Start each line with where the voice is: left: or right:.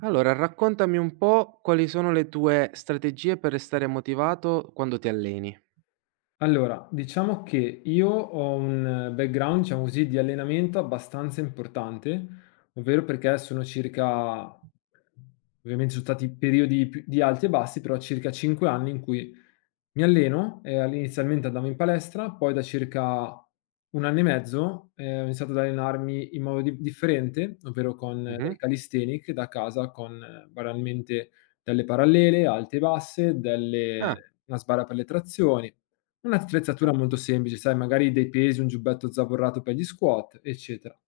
right: Allora, raccontami un po' quali sono le tue strategie per restare motivato quando ti alleni.
left: Allora, diciamo che io ho un background, diciamo così, di allenamento abbastanza importante, ovvero perché sono circa ovviamente ci sono stati periodi di alti e bassi, però circa 5 anni in cui mi alleno. Inizialmente andavo in palestra, poi da circa 1 anno e mezzo, ho iniziato ad allenarmi in modo di differente, ovvero con del
right: Mh-mh.
left: calisthenic da casa, con banalmente delle parallele, alte e basse,
right: Ah,
left: delle una sbarra per le trazioni,
right: ah,
left: un'attrezzatura molto semplice, sai, magari dei pesi, un giubbetto zavorrato per gli squat, eccetera.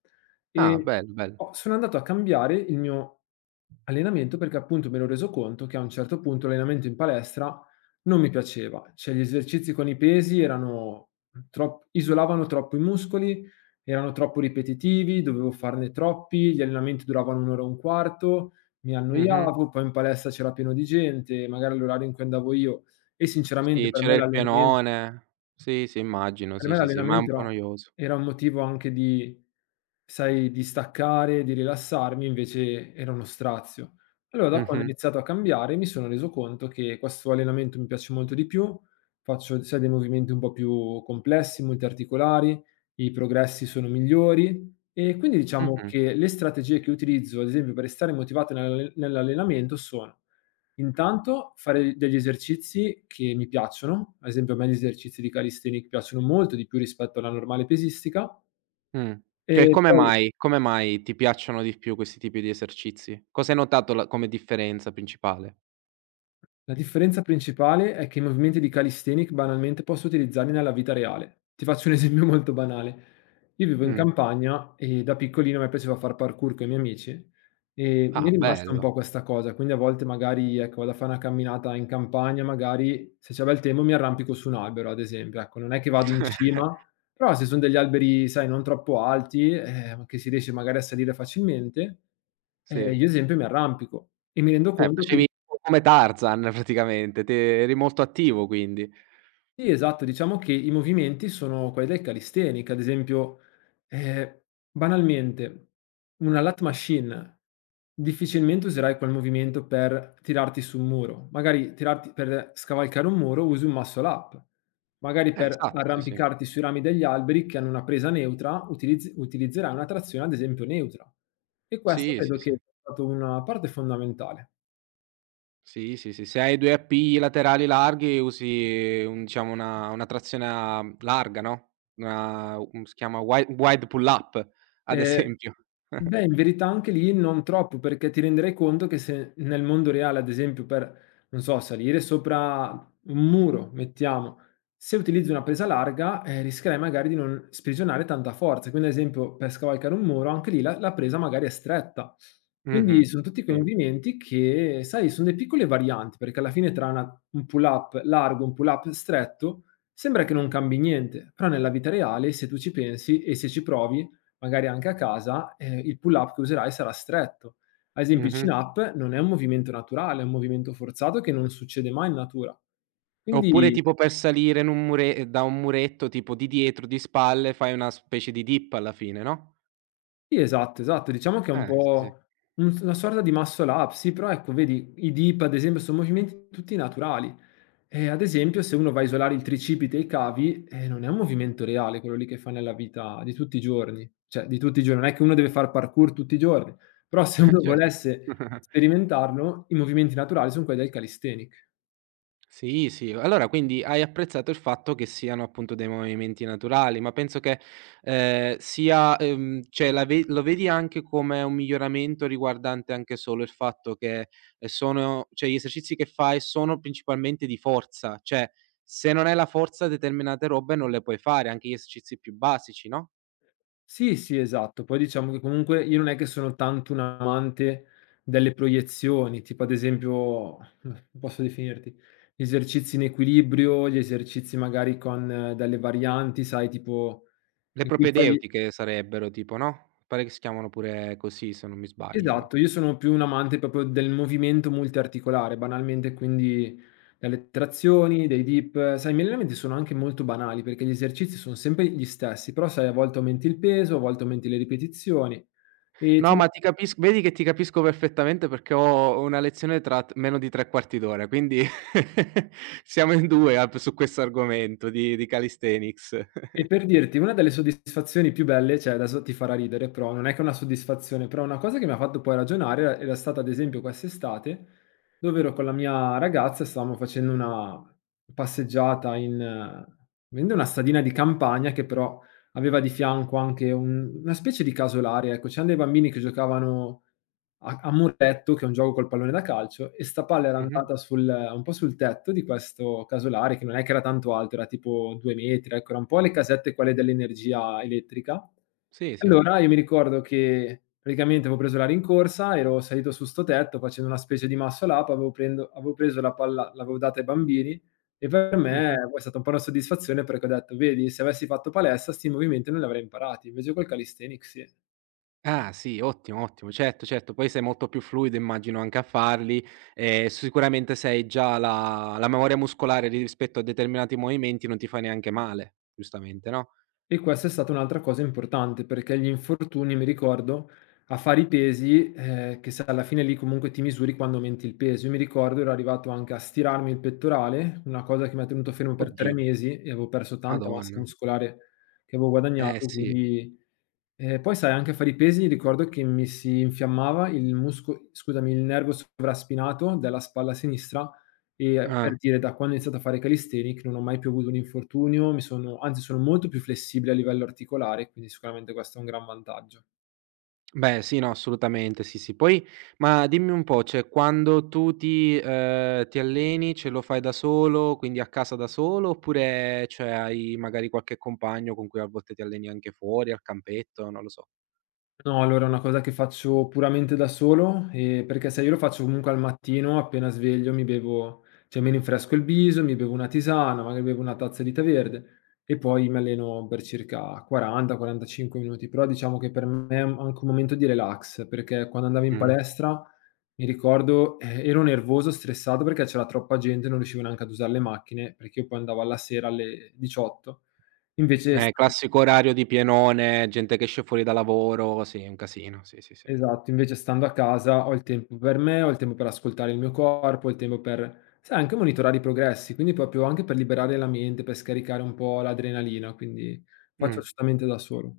right: ah,
left: E
right: bello, bello.
left: ho sono andato a cambiare il mio allenamento perché appunto mi ero reso conto che a un certo punto l'allenamento in palestra non mi piaceva, cioè gli esercizi con i pesi erano trop isolavano troppo i muscoli, erano troppo ripetitivi, dovevo farne troppi, gli allenamenti duravano 1 ora e un quarto, mi
right: Mh-mh.
left: annoiavo, poi in palestra c'era pieno di gente, magari all'orario in cui andavo io, e sinceramente
right: Sì, c'era il pianone. Sì, sì, immagino,
left: per
right: sì,
left: me
right: sì, sì, ma è un
left: l'allenamento
right: po'
left: era
right: noioso.
left: era un motivo anche di, sai, di staccare, di rilassarmi, invece era uno strazio. Allora da quando ho
right: Mh-mh,
left: iniziato a cambiare, mi sono reso conto che questo allenamento mi piace molto di più, faccio, sai, dei movimenti un po' più complessi, multiarticolari, i progressi sono migliori, e quindi diciamo
right: mh-mh,
left: che le strategie che utilizzo, ad esempio, per restare motivato nell'allenamento sono: intanto fare degli esercizi che mi piacciono, ad esempio a me gli esercizi di calisthenics piacciono molto di più rispetto alla normale pesistica,
right: mh. Che
left: e
right: come
left: poi
right: mai come mai ti piacciono di più questi tipi di esercizi? Cosa hai notato la come differenza principale?
left: la differenza principale è che i movimenti di calisthenics banalmente posso utilizzarli nella vita reale. Ti faccio un esempio molto banale. Io vivo in
right: Mh.
left: campagna e da piccolino a me piaceva far parkour con i miei amici, e mi
right: Ah,
left: è rimasta un
right: bello.
left: po' questa cosa, quindi a volte magari, ecco, vado a fare una camminata in campagna, magari se c'è bel tempo mi arrampico su un albero, ad esempio. Ecco, non è che vado in cima, però se sono degli alberi, sai, non troppo alti, ma che si riesce magari a salire facilmente,
right: Sì.
left: io ad esempio mi arrampico e mi rendo conto che
right: Facevi un po' come Tarzan praticamente, te eri molto attivo quindi.
left: sì, esatto, diciamo che i movimenti sono quelli del calisthenics, ad esempio, ehm, banalmente una lat machine, difficilmente userai quel movimento per tirarti su un muro, magari tirarti per scavalcare un muro usi un muscle up, magari per
right: Esatto, sì, sì.
left: arrampicarti sui rami degli alberi che hanno una presa neutra utilizzerai una trazione ad esempio neutra. E questo
right: Sì,
left: credo
right: sì,
left: che
right: sì.
left: sia stato una parte fondamentale.
right: Sì, sì, sì. Se hai 2 appigli laterali larghi usi un diciamo una trazione a larga, no, una un si chiama wi wide pull up, ad
left: Ehm,
right: esempio.
left: Beh, in verità anche lì non troppo, perché ti renderai conto che se nel mondo reale, ad esempio, per, non so, salire sopra un muro, mettiamo, se utilizzi una presa larga, rischierai magari di non sprigionare tanta forza. Quindi, ad esempio, per scavalcare un muro, anche lì la presa magari è stretta. Quindi
right: Mh-mh.
left: son tutti quei
right: Sì.
left: movimenti che, sai, son dei piccole varianti, perché alla fine tra una un pull up largo, un pull up stretto, sembra che non cambi niente, però nella vita reale se tu ci pensi e se ci provi magari anche a casa, il pull up che userai sarà stretto. Ad esempio il
right: Mh-mh.
left: chin up non è un movimento naturale, è un movimento forzato che non succede mai in natura.
right: Oppure
left: Quindi
right: tipo per salire in un mure da un muretto tipo di dietro, di spalle, fai una specie di dip alla fine, no?
left: sì, esatto, esatto, diciamo che è un
right: Sì, sì.
left: po' un una sorta di muscle up, sì, però ecco vedi i dip ad esempio son movimenti tutti naturali. Ad esempio se uno va a isolare il tricipite e i cavi, non è un movimento reale quello lì che fai nella vita di tutti i giorni, cioè di tutti i giorni, non è che uno deve far parkour tutti i giorni, però se uno volesse
right: Cer
left: sperimentarlo, i movimenti naturali son quelli del calisthenic.
right: sì, sì. Allora quindi hai apprezzato il fatto che siano appunto dei movimenti naturali, ma penso che, sia cioè la ve lo vedi anche come un miglioramento riguardante anche solo il fatto che, sono cioè gli esercizi che fai sono principalmente di forza, cioè se non hai la forza determinate robe non le puoi fare, anche gli esercizi più basici, no,
left: Sì, sì, esatto. Poi diciamo che comunque io non è che sono tanto un amante delle proiezioni, tipo ad esempio, come posso definirti, gli esercizi in equilibrio, gli esercizi magari con delle varianti, sai tipo
right: le
left: in cui fai
right: propedeutiche sarebbero tipo, no, pare che si chiamano pure così se non mi sbaglio.
left: esatto, io sono più un amante proprio del movimento multiarticolare, banalmente quindi dalle trazioni, dei dip. Sai, i miei allenamenti sono anche molto banali perché gli esercizi sono sempre gli stessi, però sai, a volte aumenti il peso, a volte aumenti le ripetizioni e ti
right: No, ma ti capisc vedi che ti capisco perfettamente perché ho una lezione tra t meno di 3/4 d'ora, quindi siamo in 2 a p su questo argomento di calisthenics.
left: e per dirti, una delle soddisfazioni più belle, cioè adesso ti farà ridere, però non è che è una soddisfazione, però una cosa che mi ha fatto poi ragionare era stata ad esempio quest'estate, dove ero con la mia ragazza e stavamo facendo una passeggiata in, vende una stadina di campagna che però aveva di fianco anche un una specie di casolare, ecco. C'eran dei bambini che giocavano a muretto, che è un gioco col pallone da calcio, e 'sta palla era
right: Mh-mh.
left: andata sul un po' sul tetto di questo casolare, che non è che era tanto alto, era tipo 2 metri, ecco, era un po' le casette quelle dell'energia elettrica.
right: Sì, sì.
left: Allora io mi ricordo che praticamente avevo preso la rincorsa, ero salito su 'sto tetto facendo una specie di masso all'ape, avevo preso la palla, l'avevo data ai bambini, e per me
right: Mh-mh.
left: poi è stata un po' una soddisfazione perché ho detto: "Vedi, se avessi fatto palestra 'sti movimenti non li avrei imparati, invece col calisthenics sì".
right: Ah sì, ottimo, ottimo. Certo, certo, poi sei molto più fluido immagino anche a farli e sicuramente sei già la memoria muscolare di rispetto a determinati movimenti non ti fa neanche male, giustamente, no?
left: E questa è stata un'altra cosa importante, perché gli infortuni, mi ricordo, a fare i pesi, che sai alla fine lì comunque ti misuri quando aumenti il peso. Io mi ricordo ero arrivato anche a stirarmi il pettorale, una cosa che mi ha tenuto fermo per 3
right: Oddio,
left: mesi e avevo perso tanta massa
right: madonna.
left: muscolare che avevo
right: Eh
left: guadagnato,
right: sì.
left: quindi e poi sai anche a fare i pesi ricordo che mi si infiammava il musco scusami, il nervo sovraspinato della spalla sinistra, e
right: Eh.
left: per dire da quando ho iniziato a fare calisthenics non ho mai più avuto un infortunio, mi sono anzi sono molto più flessibile a livello articolare, quindi sicuramente questo è un gran vantaggio.
right: Beh, sì, no, assolutamente, sì, sì. Poi ma dimmi un po', cioè quando tu ti alleni, ce lo fai da solo, quindi a casa da solo, oppure cioè hai magari qualche compagno con cui a volte ti alleni anche fuori, al campetto, non lo so.
left: No, allora è una cosa che faccio puramente da solo, perché se io lo faccio comunque al mattino appena sveglio mi bevo cioè mi rinfresco il viso, mi bevo una tisana, magari bevo una tazza di tè verde, e poi mi alleno per circa 40, 45 minuti. Però diciamo che per me è anche un momento di relax, perché quando andavo in
right: Mh.
left: palestra mi ricordo, ero nervoso, stressato perché c'era troppa gente, non riuscivo neanche ad usar le macchine, perché io poi andavo alla sera alle 18. Invece
right: Classico orario di pienone, gente che esce fuori da lavoro, sì, è un casino, sì, sì, sì.
left: esatto, invece stando a casa ho il tempo per me, ho il tempo per ascoltare il mio corpo, ho il tempo per, sai, anche monitorare i progressi, quindi proprio anche per liberare la mente, per scaricare un po' l'adrenalina, quindi
right: Mh.
left: faccio assolutamente da solo.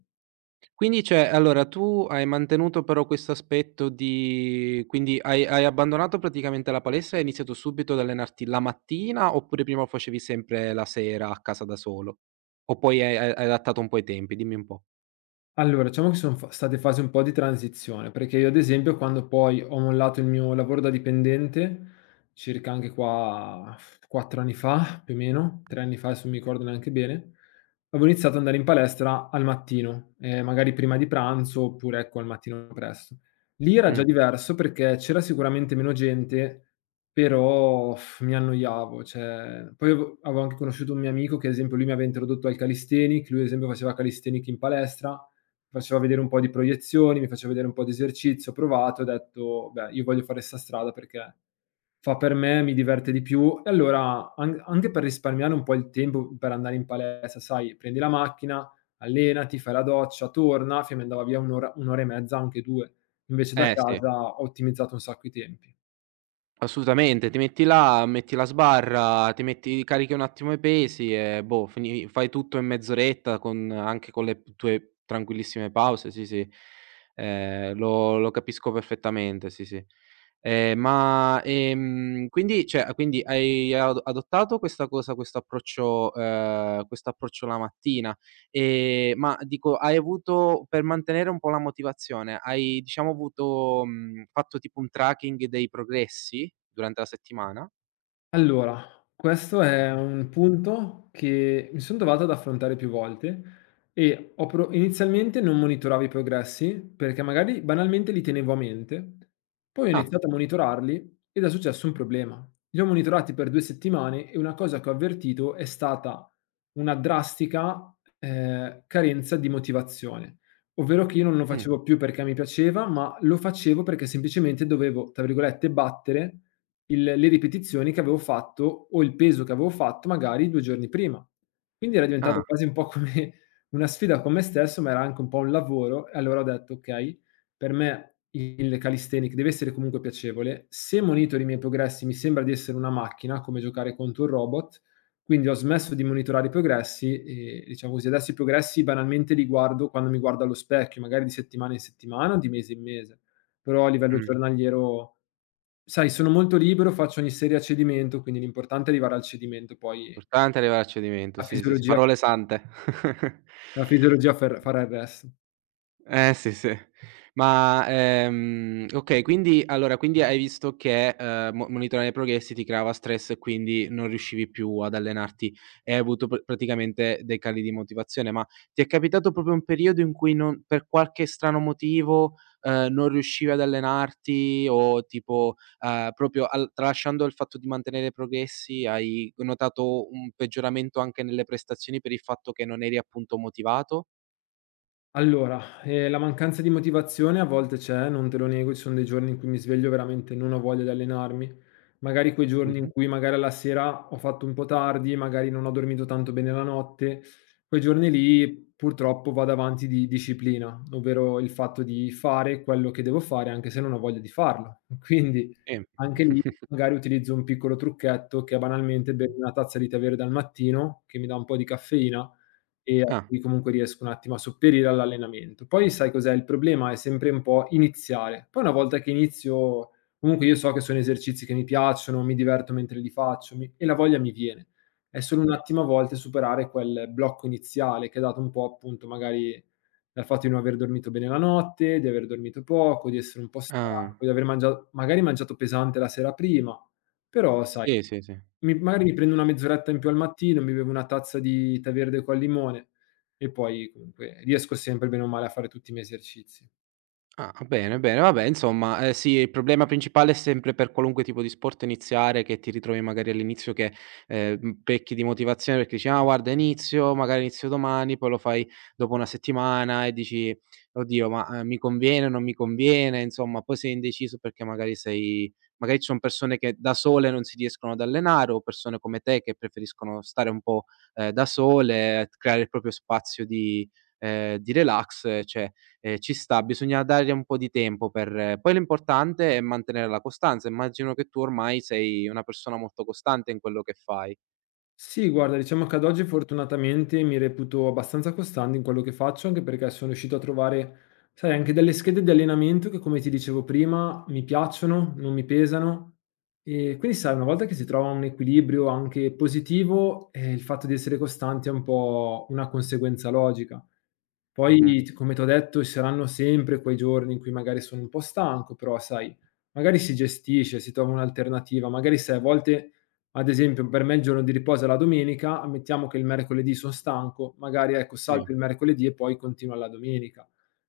right: Quindi cioè, allora tu hai mantenuto però questo aspetto di quindi hai abbandonato praticamente la palestra e hai iniziato subito ad allenarti la mattina, oppure prima facevi sempre la sera a casa da solo? O poi hai adattato un po' i tempi? Dimmi un po'.
left: Allora, diciamo che sono state fasi un po' di transizione, perché io ad esempio quando poi ho mollato il mio lavoro da dipendente, circa anche qua 4 anni fa, più o meno, 3 anni fa, adesso non mi ricordo neanche bene, avevo iniziato ad andare in palestra al mattino, magari prima di pranzo oppure ecco al mattino presto. Lì era già
right: Mh.
left: diverso perché c'era sicuramente meno gente, però uff, mi annoiavo, cioè poi avevo anche conosciuto un mio amico che ad esempio lui mi aveva introdotto al calisthenics, lui ad esempio faceva calisthenics in palestra, mi faceva vedere un po' di proiezioni, mi faceva vedere un po' di esercizio, ho provato, ho detto: "Beh, io voglio fare 'sta strada perché fa per me, mi diverte di più". E allora an anche per risparmiare un po' il tempo per andare in palestra, sai, prendi la macchina, allenati, fai la doccia, torna, che mi andava via 1 ora, 1 ora e mezza, anche 2. Invece da
right: Eh sì,
left: casa ho ottimizzato un sacco i tempi.
right: assolutamente. Ti metti là, metti la sbarra, ti metti carichi un attimo i pesi e boh, fini fai tutto in mezz'oretta con anche con le p tue tranquillissime pause, sì, sì. Lo capisco perfettamente, sì, sì. Ma, quindi cioè, a quindi hai ad adottato questa cosa, questo approccio la mattina. Ma dico, hai avuto per mantenere un po' la motivazione, hai diciamo fatto tipo un tracking dei progressi durante la settimana?
left: Allora, questo è un punto che mi son trovato ad affrontare più volte, e ho pro inizialmente non monitoravo i progressi, perché magari banalmente li tenevo a mente, poi ho
right: Ah,
left: iniziato a monitorarli ed è successo un problema. Li ho monitorati per 2 settimane e una cosa che ho avvertito è stata una drastica, carenza di motivazione, ovvero che io non lo
right: mh,
left: facevo più perché mi piaceva, ma lo facevo perché semplicemente dovevo, tra virgolette, "battere" il le ripetizioni che avevo fatto o il peso che avevo fatto magari 2 giorni prima. Quindi era diventato
right: ah,
left: quasi un po' come una sfida con me stesso, ma era anche un po' un lavoro, e allora ho detto: "Okay, per me il calisthenic deve essere comunque piacevole. Se monitori i miei progressi mi sembra di essere una macchina, come giocare contro un robot", quindi ho smesso di monitorare i progressi e diciamo così, adesso i progressi banalmente li guardo quando mi guardo allo specchio, magari di settimana in settimana o di mese in mese, però a livello
right: mh.
left: giornaliero sai, sono molto libero, faccio ogni serie a cedimento, quindi l'importante è arrivare al cedimento, poi
right: Importante arrivare al cedimento,
left: la
right: sì, sì, sì.
left: fisiologia f
right: Parole sante.
left: la fisiologia fer farà il resto.
right: Eh sì, sì. Ma, okay, allora quindi hai visto che, mo monitorare i progressi ti creava stress e quindi non riuscivi più ad allenarti e hai avuto pr praticamente dei cali di motivazione, ma ti è capitato proprio un periodo in cui non per qualche strano motivo, non riuscivi ad allenarti o tipo, proprio al tralasciando il fatto di mantenere i progressi, hai notato un peggioramento anche nelle prestazioni per il fatto che non eri appunto motivato?
left: Allora, la mancanza di motivazione a volte c'è, non te lo nego, ci sono dei giorni in cui mi sveglio veramente non ho voglia di allenarmi. Magari quei giorni in
right: Mh-mh.
left: cui magari alla sera ho fatto un po' tardi, magari non ho dormito tanto bene la notte, quei giorni lì purtroppo vado avanti di disciplina, ovvero il fatto di fare quello che devo fare anche se non ho voglia di farlo. Quindi
right: Sì.
left: anche lì magari utilizzo un piccolo trucchetto che è banalmente bermi una tazza di tè verde al mattino, che mi dà un po' di caffeina e a
right: Ah,
left: cui comunque riesco un attimo a sopperire all'allenamento. Poi sai cos'è? Il problema è sempre un po' iniziare. Poi una volta che inizio comunque io so che sono esercizi che mi piacciono, mi diverto mentre li faccio, mi e la voglia mi viene. È solo un
right: mh,
left: attimo a volte superare quel blocco iniziale che è dato un po' appunto magari dal fatto di non aver dormito bene la notte, di aver dormito poco, di essere un po' stanco,
right: ah.
left: di aver mangia magari mangiato pesante la sera prima, però sai
right: Sì, sì, sì.
left: mi magari mi prendo una mezz'oretta in più al mattino, mi bevo una tazza di tè verde col limone e poi comunque riesco sempre bene o male a fare tutti i miei esercizi.
right: Ah, bene, bene, vabbè insomma, sì, il problema principale è sempre per qualunque tipo di sport iniziare, che ti ritrovi magari all'inizio che, pecchi di motivazione perché dici: "Ah guarda inizio, magari inizio domani", poi lo fai dopo 1 settimana e dici: "Oddio ma, mi conviene o non mi conviene?" Insomma, poi sei indeciso perché magari sei magari ci son persone che da sole non si riescono ad allenare o persone come te che preferiscono stare un po', da sole, creare il proprio spazio di di relax, cioè. Ci sta, bisogna dargli un po' di tempo per poi l'importante è mantenere la costanza. Immagino che tu ormai sei una persona molto costante in quello che fai.
left: Sì, guarda, diciamo che ad oggi fortunatamente mi reputo abbastanza costante in quello che faccio, anche perché sono riuscito a trovare, sai, anche delle schede di allenamento che, come ti dicevo prima, mi piacciono, non mi pesano. E quindi, sai, una volta che si trova un equilibrio anche positivo, il fatto di essere costanti è un po' una conseguenza logica. Poi,
right: Mh-mh.
left: come ti ho detto, ci saranno sempre quei giorni in cui magari sono un po' stanco, però, sai, magari si gestisce, si trova un'alternativa, magari sai, a volte ad esempio per me il giorno di riposo è la domenica, ammettiamo che il mercoledì son stanco, magari ecco
right: Sì.
left: salto il mercoledì e poi continuo alla domenica.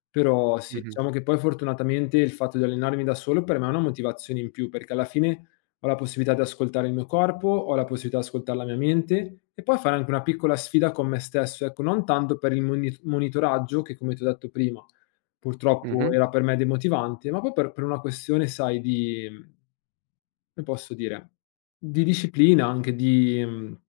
left: Però sì,
right: Mh-mh.
left: diciamo che poi fortunatamente il fatto di allenarmi da solo per me è una motivazione in più, perché alla fine ho la possibilità di ascoltare il mio corpo, ho la possibilità di ascoltare la mia mente e poi fare anche una piccola sfida con me stesso, ecco, non tanto per il monitoraggio che come ti ho detto prima, purtroppo
right: Mh-mh.
left: era per me demotivante, ma poi per una questione sai di come posso dire, di disciplina, anche di mhmm,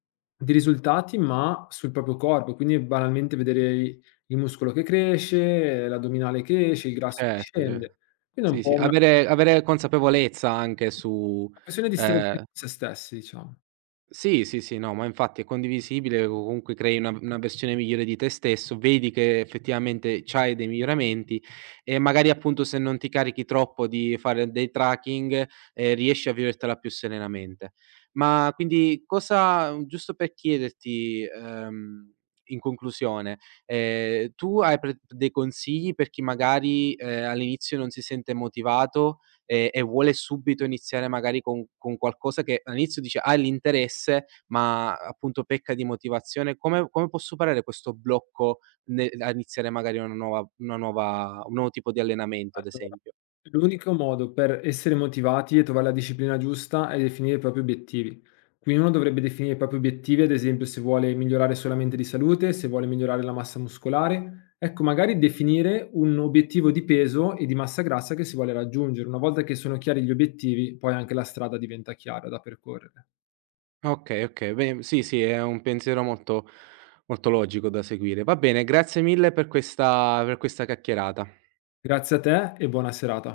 left: di risultati, ma sul proprio corpo, quindi banalmente vedere i il muscolo che cresce, l'addominale che esce, il grasso che
right: Certo, cer
left: scende. Quindi è un
right: sì, sì.
left: po' una
right: Avere consapevolezza anche su.
left: una questione di stare bene
right: ehm
left: con se stessi, diciamo.
right: Sì, sì, sì, no, ma infatti è condivisibile, o comunque crei una versione migliore di te stesso, vedi che effettivamente c'hai dei miglioramenti e magari appunto se non ti carichi troppo di fare dei tracking, riesci a vivertela più serenamente. Ma quindi cosa giusto per chiederti, in conclusione, tu hai pre dei consigli per chi magari, all'inizio non si sente motivato e vuole subito iniziare magari con qualcosa che all'inizio dice ha l'interesse, ma appunto pecca di motivazione, come può superare questo blocco ne a iniziare magari una nuova un nuovo tipo di allenamento, ad
left: Allora,
right: esempio?
left: l'unico modo per essere motivati e trovare la disciplina giusta è definire i propri obiettivi. Quindi uno dovrebbe definire i propri obiettivi, ad esempio se vuole migliorare solamente di salute, se vuole migliorare la massa muscolare. Ecco, magari definire un obiettivo di peso e di massa grassa che si vuole raggiungere. Una volta che sono chiari gli obiettivi, poi anche la strada diventa chiara da percorrere.
right: Okay, okay, beh, sì, sì, è un pensiero molto molto logico da seguire. Va bene, grazie mille per questa chiacchierata.
left: Grazie a te e buona serata.